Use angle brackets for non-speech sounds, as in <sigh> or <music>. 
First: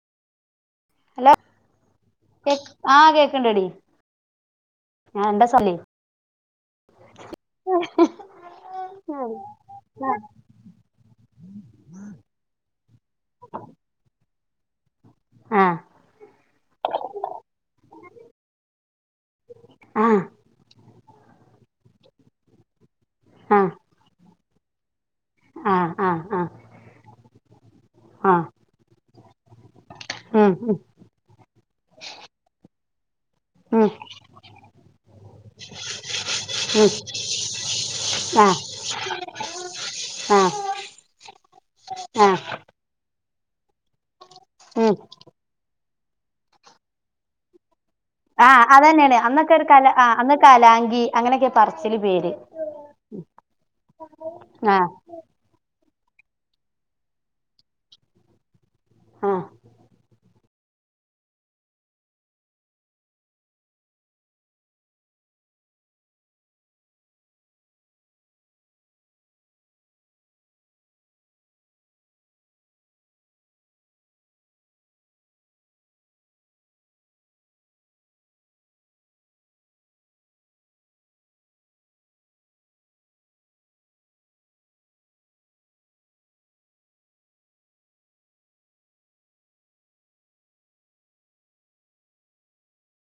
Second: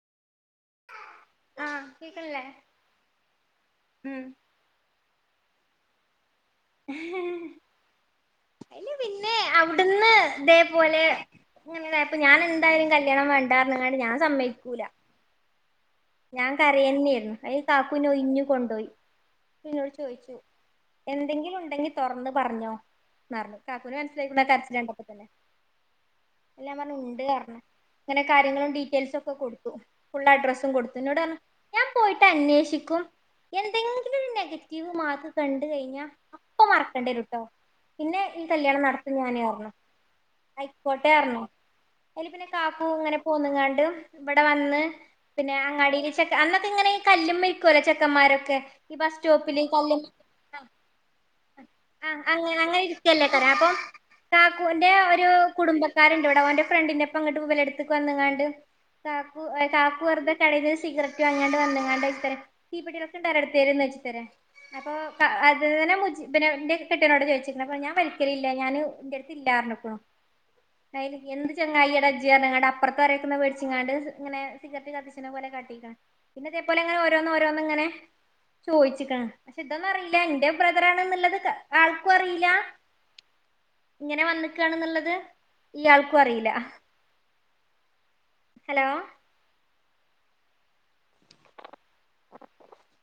Hello ആഹ് കേക്കണില്ലേ കേ ആഹ് കേക്കിണ്ടെടി ഉം ഞാൻ എന്താ തല്ലേ അതില് പിന്നെ അവിടുന്ന് ഇതേപോലെ ഇങ്ങനെ ആയിപ്പ, ഞാൻ എന്തായാലും കല്യാണം വേണ്ടാ പറഞ്ഞിങ്ങാണ്ട് ഞാൻ സമ്മയി പൂല ആ ഞാൻ കരയന്നെയായിരുന്ന. അയിന് കാക്കു ഉഴിഞ്ഞു കൊണ്ടുയി ആഹ് ചോയിച്ചു എന്തെങ്കിലും ഉണ്ടെങ്കി തുറന്ന് പറഞ്ഞോ. ന്ന് പറഞ്ഞെ. ആഹ് കാക്കുനെ മനസിലായി <unintelligible> കരച്ച <unintelligible> തന്നെ. ആഹ് ആഹ് ആഹ് എല്ലാം പറഞ്ഞു ഉണ്ട്റഞ്ഞ. ഇങ്ങനെ ആഹ് കാര്യങ്ങളും ഡീറ്റെയിൽസും ഒക്കെ കൊടുത്തു ഫുൾ ഉം അഡ്രസ്സും ഉം കൊടു <unintelligible> ഞാൻ പോയിട്ട് അന്വേഷ ശിക്കും. ഉം എന്തെങ്കിലും ഒരു നെഗറ്റീവ് മാർക്ക് കണ്ട കഴിഞ്ഞാ അപ്പ ഉം മറക്കണ്ടേരട്ടോ, പിന്നെ ഈ ആഹ് കല്യാണം നടത്തും ഞാന് പറഞ്ഞു. ആഹ് ആയിക്കോട്ടെ പറഞ്ഞു, അതില് ആഹ് പിന്നെ കാക്കൂ അങ്ങനെ പോന്നങ്ങാണ്ട് ഇവിടെ വന്ന് ഉം പിന്നെ അങ്ങാടി ചെക്കാ അന്നൊക്കെ ഇങ്ങനെ ഈ കല്ലുമേ ഇരിക്കലോ ചെ കന്മാരൊക്കെ. ആഹ് ഈ അതന്നെയാണ് അന്നൊക്കെ ബസ്റ്റോപ്പില് ഒരു കല കലുമ്മ ആഹ് അന്ന് ആ കലാങ്കി അങ്ങനെയൊക്കെ പറച്ചില് ആ പേര് ആ അങ്ങനങ്ങനെ ഇരിക്കല്ലേ ആള്ക്കാര് അപ്പൊ ആഹ് കാക്കൂന്റെ ഒരു കുടുംബ കാരന്റെവിടെ അവന്റെ ഫ്രണ്ടിൻന്റെപ്പ ഇങ്ങട്ട് ഇവരെടുത് വന്നെങ്ങടെ ആഹ് ചാക്കു കാക്കു വേ കട സിഗററ്റും വാങ്ങ വന്നങ്ങാണ്ട് ചോദിച്ചരെ തീപിടി <unintelligible> ഇടുത്തരുന്നേ ചോദിച്ചരെ അപ്പൊ അത് തെ മുജ എന്റെ കെട്ടിയനോട് ചോദിച്ചി അപ്പ ഞാൻ വലിക്കല്ലില് ഞൻ എന്റെ അടുത്ത് ഇല്ലന്നെ പറഞ്ഞപ്പോ എന്ത് ചെങ്ങായിട ഇജ്ജ് പറഞ്ഞുകണ്ടേ അപ്പുറത്ത് ആരെടുത്തു മേടിച്ചിങ്ങാണ്ട് ഇങ്ങന സിഗറ്റ് കത്തി <unintelligible> പിന്നെ ഇതേപോലെ ഇങ്ങനെ ഓരോന്ന് ഓരോന്ന് ഇങ്ങനെ ചോയിച്ചിക്ണ് പക്ഷെ ഇതൊന്നും അറിയില്ല എന്റെ ബ്രദറാണ് ന്നുള്ളത് ആൾക്കും അറിയില്ല ഇങ്ങനെ വന്നിക്കാണ്ന്നുള്ളത് ഈയാൾക്കും അറിയില്ല ഹലോ